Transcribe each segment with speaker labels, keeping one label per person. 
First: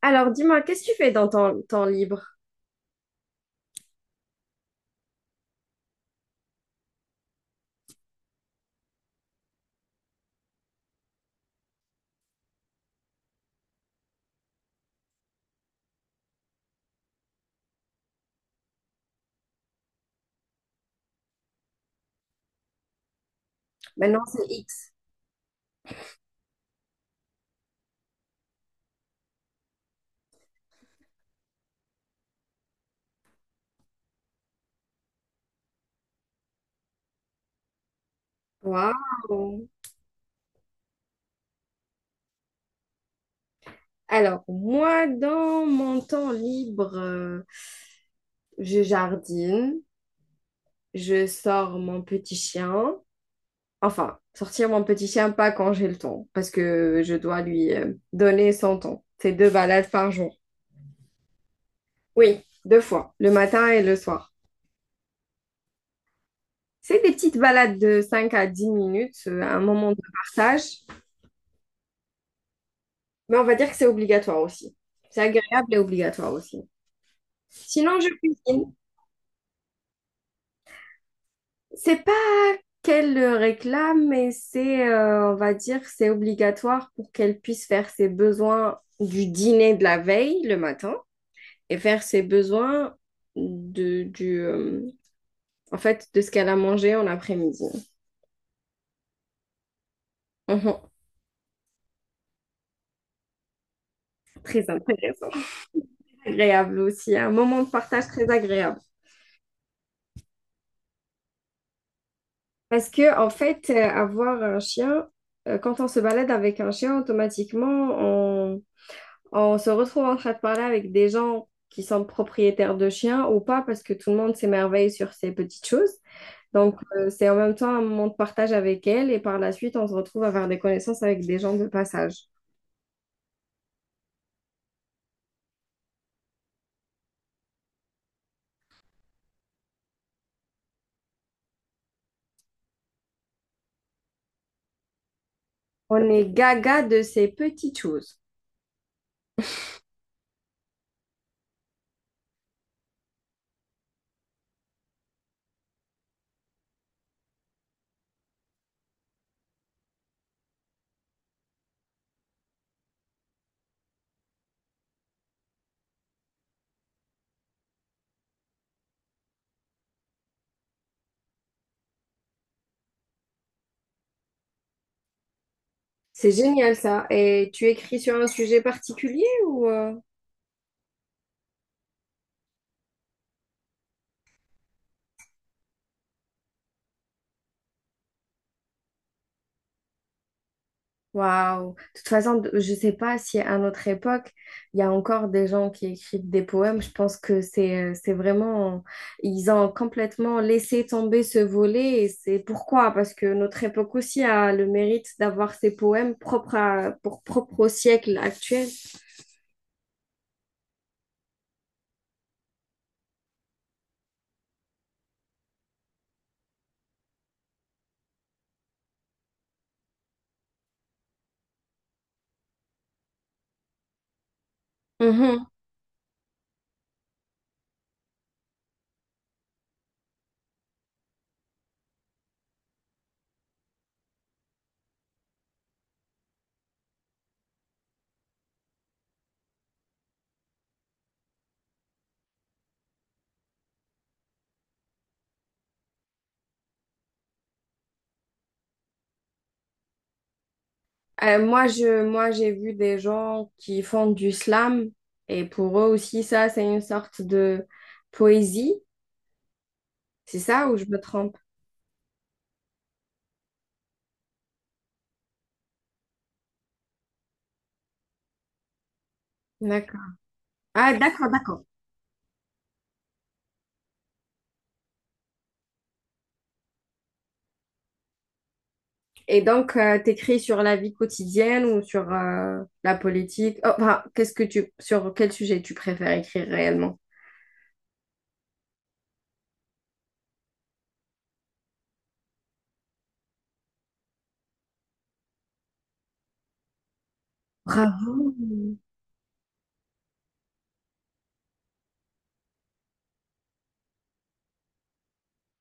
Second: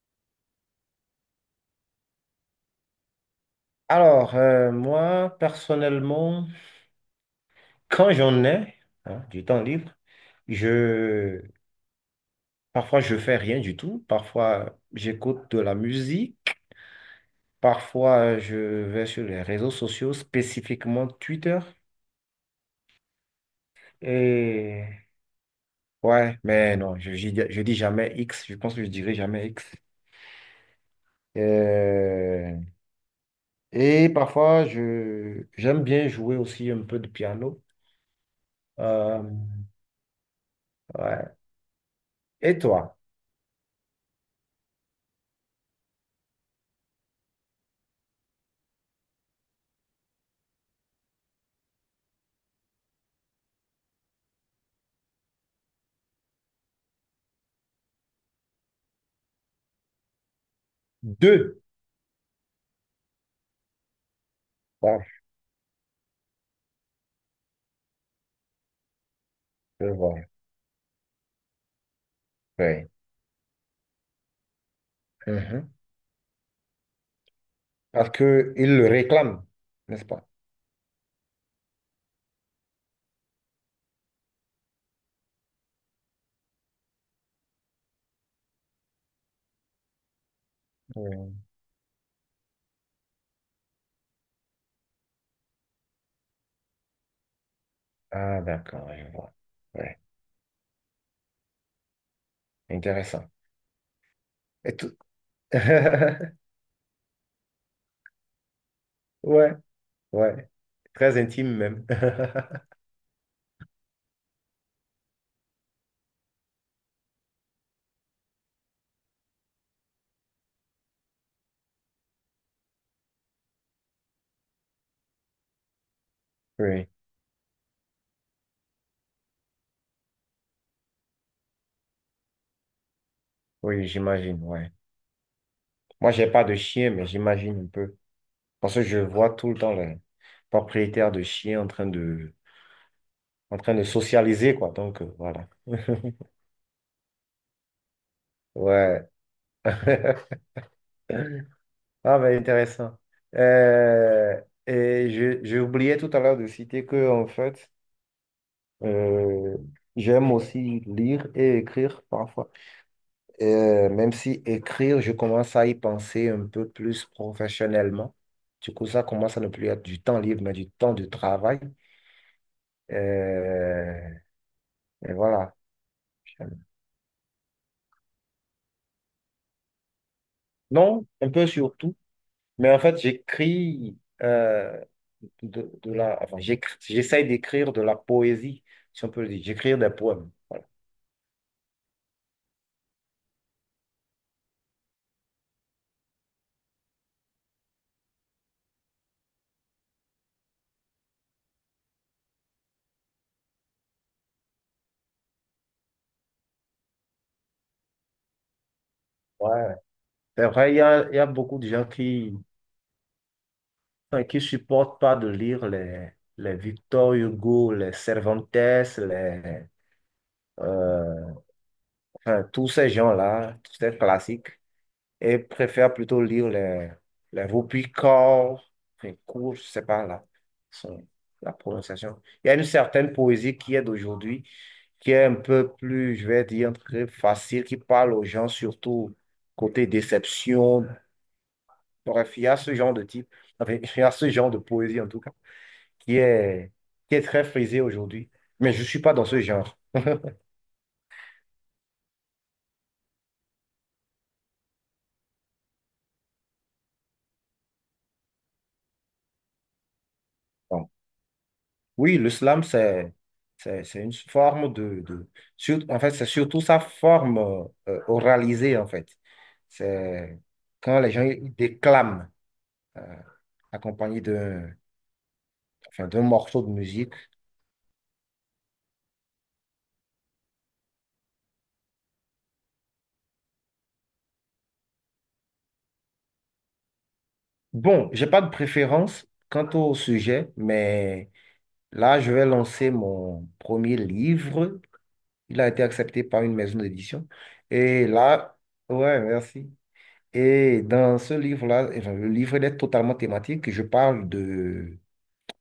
Speaker 1: Alors, dis-moi, qu'est-ce que tu fais dans ton temps libre?
Speaker 2: Alors, moi, personnellement, quand j'en ai hein, du temps libre, je parfois je fais rien du tout, parfois j'écoute de la musique, parfois je vais sur les réseaux sociaux, spécifiquement Twitter.
Speaker 1: Maintenant, c'est
Speaker 2: Et
Speaker 1: X.
Speaker 2: ouais, mais non, je dis jamais X, je pense que je dirai jamais X. Euh, et parfois je j'aime bien jouer aussi un peu de piano. Euh,
Speaker 1: Waouh!
Speaker 2: ouais. Et toi?
Speaker 1: Alors, moi, dans mon temps libre, je jardine, je sors mon petit chien. Enfin, sortir mon petit chien, pas quand j'ai le temps, parce que je dois lui donner son temps. C'est 2 balades par jour.
Speaker 2: Deux.
Speaker 1: Oui, 2 fois, le matin et le soir.
Speaker 2: Ah,
Speaker 1: C'est des petites balades de 5 à 10 minutes, un
Speaker 2: je
Speaker 1: moment de
Speaker 2: vois.
Speaker 1: partage,
Speaker 2: Oui.
Speaker 1: mais on va dire que c'est obligatoire aussi. C'est agréable
Speaker 2: Mhm.
Speaker 1: et obligatoire aussi. Sinon, je
Speaker 2: Parce
Speaker 1: cuisine.
Speaker 2: qu'ils le réclament, n'est-ce pas?
Speaker 1: C'est pas qu'elle le réclame, mais c'est, on va dire, c'est obligatoire pour qu'elle puisse faire ses besoins du dîner de la veille, le matin,
Speaker 2: Oui.
Speaker 1: et faire ses besoins du, en fait, de ce qu'elle a mangé en après-midi.
Speaker 2: Ah, d'accord, je vois. Ouais,
Speaker 1: Mhm.
Speaker 2: intéressant.
Speaker 1: Très
Speaker 2: Et tout.
Speaker 1: intéressant. Agréable aussi, un moment de partage très agréable.
Speaker 2: Ouais, ouais, très intime même.
Speaker 1: Parce que, en fait, avoir un chien, quand on se balade avec un chien, automatiquement, on se retrouve en train de parler avec des gens qui sont propriétaires de chiens ou pas, parce que tout le monde s'émerveille sur ces petites choses. Donc,
Speaker 2: Oui,
Speaker 1: c'est en même temps un moment de partage avec elles et par la suite, on se retrouve à faire des connaissances avec des gens de passage.
Speaker 2: oui, j'imagine, ouais. Moi, j'ai pas de chien, mais j'imagine un peu. Parce que je vois tout le temps les propriétaires de chiens en train de socialiser, quoi. Donc, voilà.
Speaker 1: On est gaga de ces petites choses.
Speaker 2: Ouais. Ah, mais intéressant. Euh, et j'ai oublié tout à l'heure de citer que, en fait, Euh, j'aime aussi lire et écrire parfois. Même si écrire, je commence à y penser un peu plus professionnellement. Du coup, ça commence à ne plus être du temps libre, mais du temps de travail. Euh, et voilà.
Speaker 1: C'est génial ça. Et tu écris sur un sujet particulier ou?
Speaker 2: Non, un peu surtout. Mais en fait, j'écris enfin, j'essaye d'écrire de la poésie, si on peut le dire. J'écris des poèmes.
Speaker 1: Waouh! De toute façon, je sais pas si à notre époque, il y a encore des gens qui écrivent des poèmes. Je pense que c'est vraiment... Ils ont complètement laissé tomber ce volet. Et c'est pourquoi? Parce que notre époque aussi a le mérite d'avoir ces poèmes propres pour propre au siècle actuel.
Speaker 2: Ouais. C'est vrai, il y a beaucoup de gens qui enfin, qui supportent pas de lire les Victor Hugo, les Cervantes, euh, enfin, tous ces gens-là, tous ces classiques, et
Speaker 1: Mhm.
Speaker 2: préfèrent plutôt lire les Vaupicor, enfin, Cour, je sais pas là, son- la prononciation. Il y a une certaine poésie qui est d'aujourd'hui, qui est un peu plus, je vais dire, très facile, qui parle aux gens surtout côté déception. Bref, il y a ce genre de type, enfin, il y a ce genre de poésie en tout cas, qui est, qui est très frisé aujourd'hui. Mais je ne suis pas dans ce genre.
Speaker 1: Moi, j'ai vu des gens qui font du slam. Et pour eux aussi, ça, c'est une sorte de poésie. C'est ça ou je
Speaker 2: Donc,
Speaker 1: me trompe?
Speaker 2: oui, le slam, c'est une forme en fait, c'est surtout sa forme oralisée, en fait.
Speaker 1: D'accord.
Speaker 2: C'est
Speaker 1: Ah,
Speaker 2: quand les gens
Speaker 1: d'accord,
Speaker 2: ils
Speaker 1: d'accord.
Speaker 2: déclament, euh, accompagné enfin, d'un morceau de musique.
Speaker 1: Et donc, t'écris sur la vie quotidienne ou sur la politique? Oh, enfin, sur quel sujet tu préfères écrire réellement?
Speaker 2: Bon, j'ai pas de préférence quant au sujet, mais là, je vais lancer mon premier livre. Il a été accepté par une maison d'édition. Et
Speaker 1: Bravo.
Speaker 2: là, ouais, merci. Et dans ce livre-là, enfin, le livre il est totalement thématique.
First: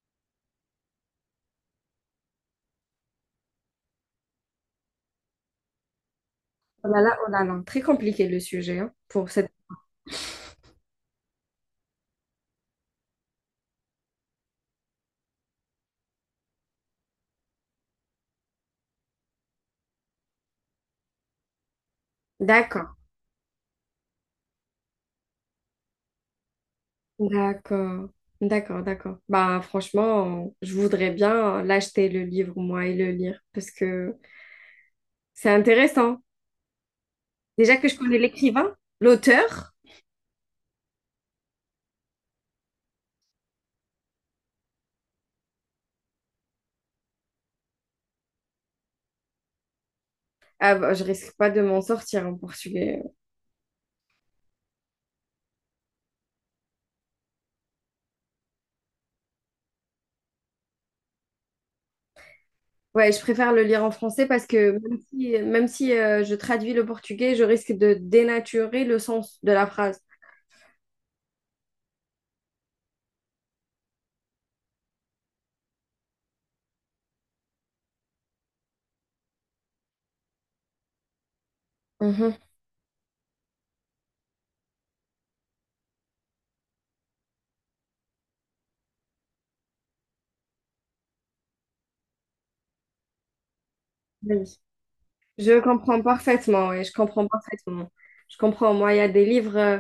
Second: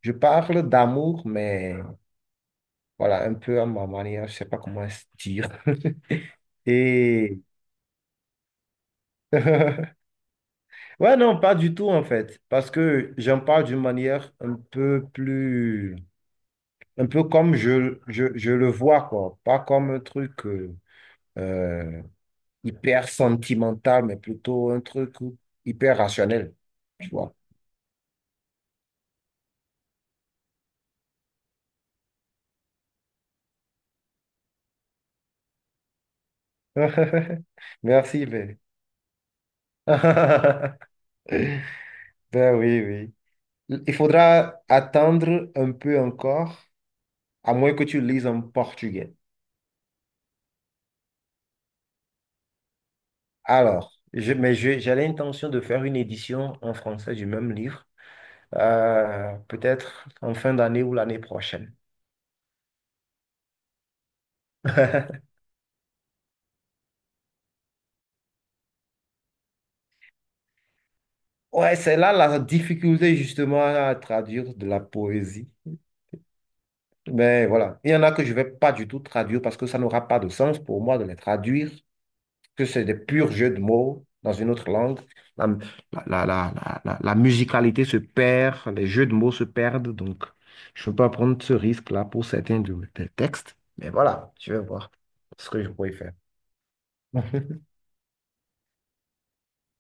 Speaker 2: Je parle d'amour, mais voilà, un peu à ma manière, je sais pas comment se dire.
Speaker 1: Oh là là, oh
Speaker 2: Et
Speaker 1: là là, très compliqué le sujet hein, pour cette.
Speaker 2: ouais, non, pas du tout en fait, parce que j'en parle d'une manière un peu plus, un peu comme je le vois, quoi, pas comme un truc, euh,
Speaker 1: D'accord,
Speaker 2: hyper sentimental, mais plutôt un truc hyper rationnel, tu vois.
Speaker 1: d'accord, d'accord, d'accord. Bah franchement, je voudrais bien l'acheter le livre moi et le lire parce que c'est intéressant. Déjà que je connais
Speaker 2: Merci, Ben.
Speaker 1: l'écrivain, l'auteur,
Speaker 2: Ben oui, oui. Il faudra attendre un peu encore, à moins que tu lises en portugais.
Speaker 1: ah bah, je risque pas de m'en sortir en portugais, hein.
Speaker 2: Alors, j'ai l'intention de faire une édition en français du même livre, peut-être en fin d'année ou l'année prochaine.
Speaker 1: Ouais, je préfère le lire en français parce que même si je traduis le portugais, je risque de dénaturer le sens de la phrase.
Speaker 2: Ouais, c'est là la difficulté justement à traduire de la poésie. Mais voilà, il y en a que je ne vais pas du tout traduire parce que ça n'aura pas de sens pour moi de les traduire,
Speaker 1: Mhm.
Speaker 2: que c'est des purs jeux de mots dans une autre langue. La, la musicalité se perd, les jeux de mots se perdent, donc je ne peux pas prendre ce risque-là pour certains des textes. Mais voilà,
Speaker 1: Oui.
Speaker 2: je vais voir ce
Speaker 1: Je
Speaker 2: que je pourrais
Speaker 1: comprends
Speaker 2: faire.
Speaker 1: parfaitement, ouais, je comprends parfaitement. Je comprends, moi, il y a des livres,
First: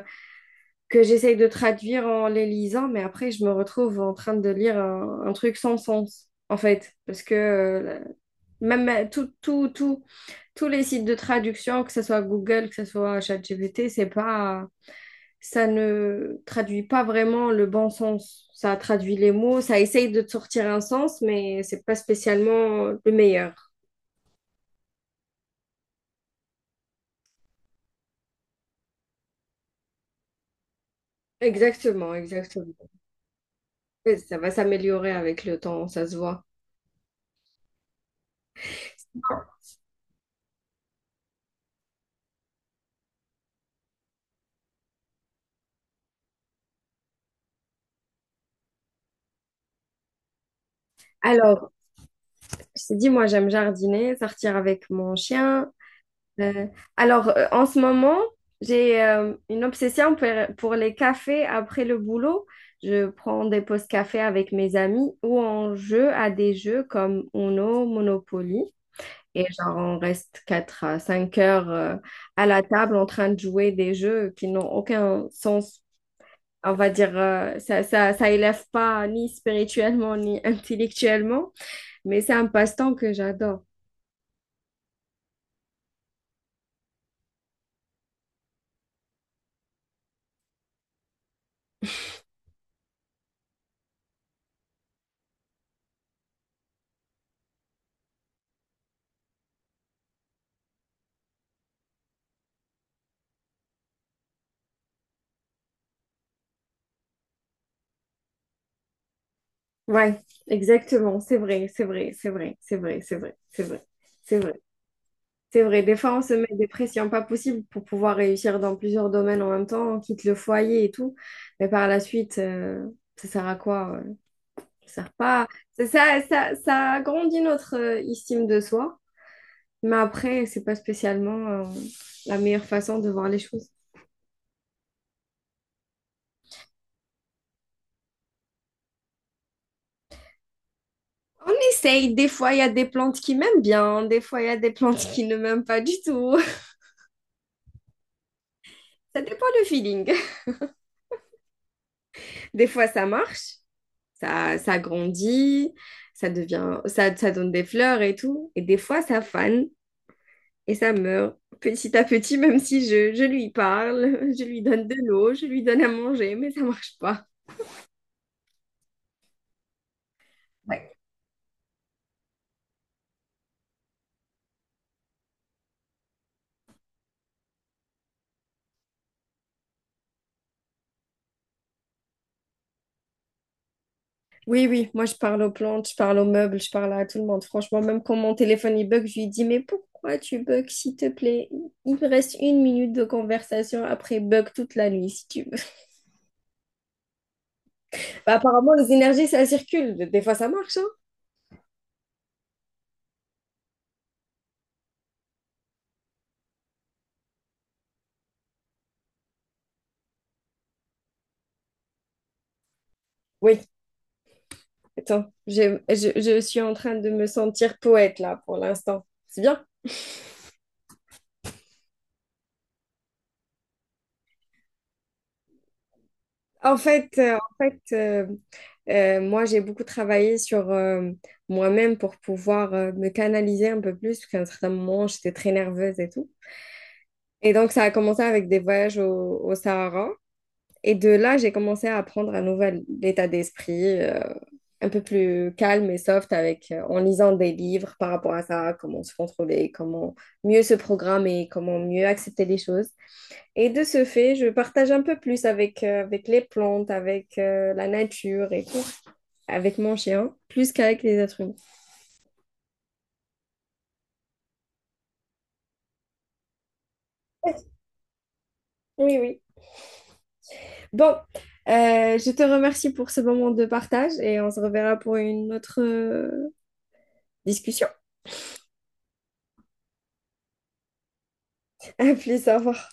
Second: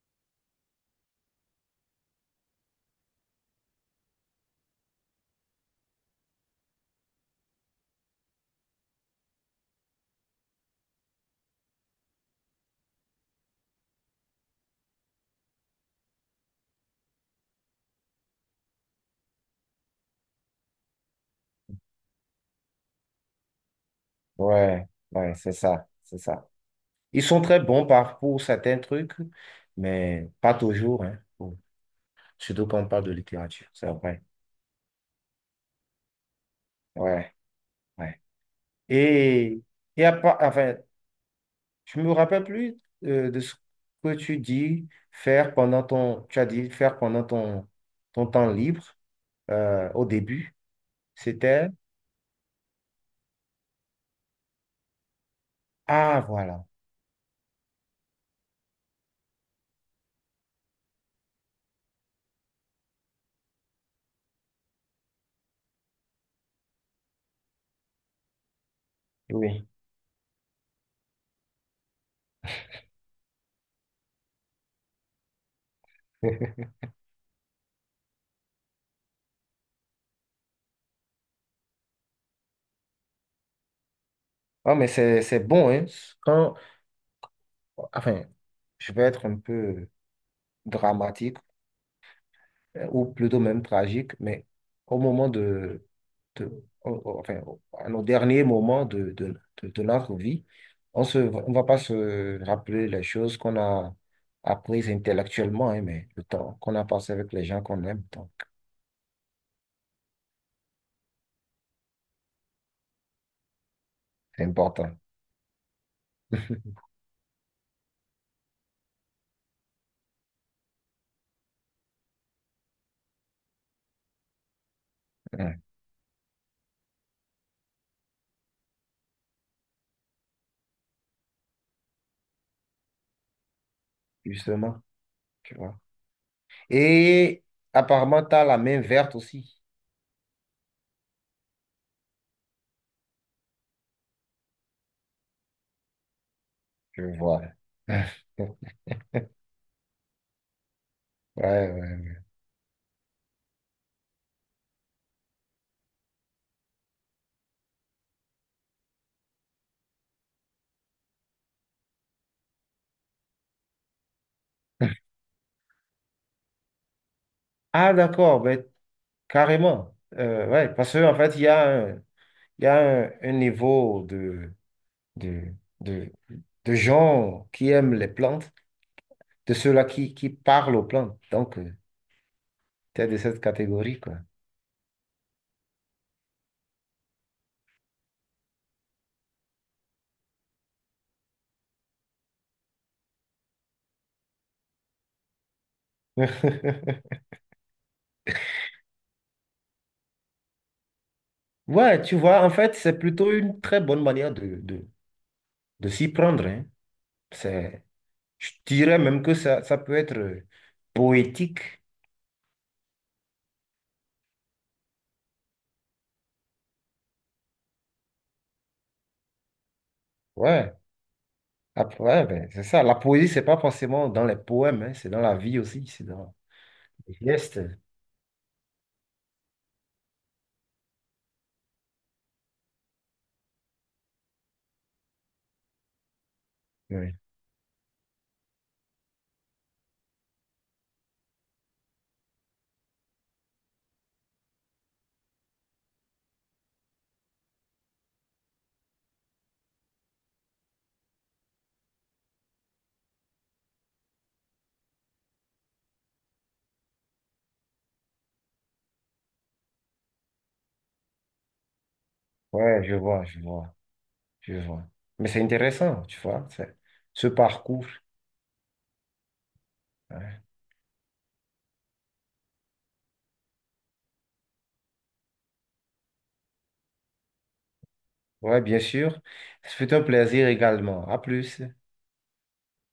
Speaker 1: que j'essaye de traduire en les lisant, mais après, je me retrouve en train de lire un truc sans sens, en fait, parce que même tout, tout, tout, tous les sites de traduction, que ce soit Google, que ce soit ChatGPT, c'est pas, ça ne traduit pas vraiment le bon sens. Ça traduit les mots, ça essaye de te sortir un sens, mais c'est pas spécialement le meilleur.
Speaker 2: Ouais, ouais, c'est ça, c'est ça. Ils sont très bons pour certains trucs, mais pas toujours, hein,
Speaker 1: Exactement,
Speaker 2: surtout
Speaker 1: exactement.
Speaker 2: quand on parle de littérature, c'est vrai.
Speaker 1: Ça va s'améliorer avec le temps, ça se voit.
Speaker 2: Ouais, ouais. Et, et enfin, je me rappelle plus de ce que tu as dit faire pendant ton temps libre au début. C'était,
Speaker 1: Alors, je t'ai dit, moi, j'aime jardiner, sortir avec mon chien.
Speaker 2: ah voilà,
Speaker 1: Euh, alors, en ce moment, j'ai une obsession pour les cafés après le boulot. Je prends des pauses café avec mes amis ou on joue à des jeux comme Uno, Monopoly. Et
Speaker 2: oui.
Speaker 1: genre, on reste 4 à 5 heures à la table en train de jouer des jeux qui n'ont aucun sens. On va dire, ça élève pas ni spirituellement ni intellectuellement, mais c'est un passe-temps que j'adore.
Speaker 2: Oh, mais c'est bon, hein. Quand, enfin, je vais être un peu dramatique, ou plutôt même tragique, mais au moment enfin, à nos derniers moments de notre vie, on va pas se rappeler les choses qu'on a apprises intellectuellement, hein, mais le temps qu'on a passé avec les gens qu'on aime, donc
Speaker 1: Ouais, exactement, c'est vrai, c'est vrai, c'est vrai, c'est vrai, c'est vrai, c'est vrai, c'est
Speaker 2: c'est
Speaker 1: vrai,
Speaker 2: important.
Speaker 1: c'est vrai. Des fois, on se met des pressions pas possibles pour pouvoir réussir dans plusieurs domaines en même temps, on quitte le foyer et tout, mais par la suite, ça sert à quoi? Ça sert pas.
Speaker 2: Ouais,
Speaker 1: Ça agrandit notre estime de soi, mais après, c'est pas spécialement la meilleure façon de voir les choses.
Speaker 2: justement, tu vois. Et apparemment, tu as la main verte aussi,
Speaker 1: On essaye, des fois, il y a des plantes qui m'aiment bien, des fois, il y a des plantes qui ne m'aiment pas du tout.
Speaker 2: je vois.
Speaker 1: Ça dépend du feeling.
Speaker 2: Ouais, ouais.
Speaker 1: Des fois, ça marche. Ça grandit, ça donne des fleurs et tout. Et des fois, ça fane et ça meurt petit à petit, même si je lui parle, je lui donne de l'eau, je lui donne à manger, mais ça marche pas.
Speaker 2: Ah, d'accord, ben, carrément. Ouais, parce
Speaker 1: Ouais.
Speaker 2: qu'en fait, il y a un niveau de, de, de gens qui aiment les plantes, de ceux-là qui parlent aux plantes. Donc, tu es de cette catégorie, quoi.
Speaker 1: Oui, oui, moi je parle aux plantes, je parle aux meubles, je parle à tout le monde. Franchement, même quand mon téléphone il bug, je lui dis, mais pourquoi tu bugs, s'il te plaît? Il me reste 1 minute de conversation, après bug toute la nuit, si tu veux. Bah, apparemment, les énergies, ça circule. Des fois, ça marche, hein.
Speaker 2: Ouais, tu vois, en fait, c'est plutôt une très bonne manière de s'y prendre, hein. C'est, je dirais même que ça peut être poétique.
Speaker 1: Oui, attends, je suis en train de me sentir poète là pour l'instant. C'est bien.
Speaker 2: Ouais, après, ouais, ben, c'est ça. La poésie, c'est pas forcément dans les poèmes, hein, c'est dans la vie aussi, c'est dans
Speaker 1: En fait,
Speaker 2: les
Speaker 1: euh, en
Speaker 2: gestes.
Speaker 1: fait moi j'ai beaucoup travaillé sur moi-même pour pouvoir me canaliser un peu plus, parce qu'à un certain moment j'étais très nerveuse et tout.
Speaker 2: Ouais,
Speaker 1: Et donc ça a commencé avec des voyages au Sahara. Et de là, j'ai commencé à apprendre un nouvel état d'esprit, un peu plus calme et soft avec, en lisant des livres par rapport à ça, comment se contrôler, comment mieux se programmer, comment mieux accepter les choses. Et de ce fait, je partage un peu plus avec, avec les plantes, avec la nature et tout, avec mon chien, plus qu'avec les êtres humains.
Speaker 2: ouais, je vois, je vois. Tu vois. Mais c'est intéressant, tu vois, ce parcours.
Speaker 1: Oui, oui.
Speaker 2: Ouais,
Speaker 1: Bon, je te remercie pour ce moment de partage et on se reverra pour une autre discussion.
Speaker 2: ouais, bien sûr. C'est fut un plaisir également. À plus.
Speaker 1: À plus, au revoir.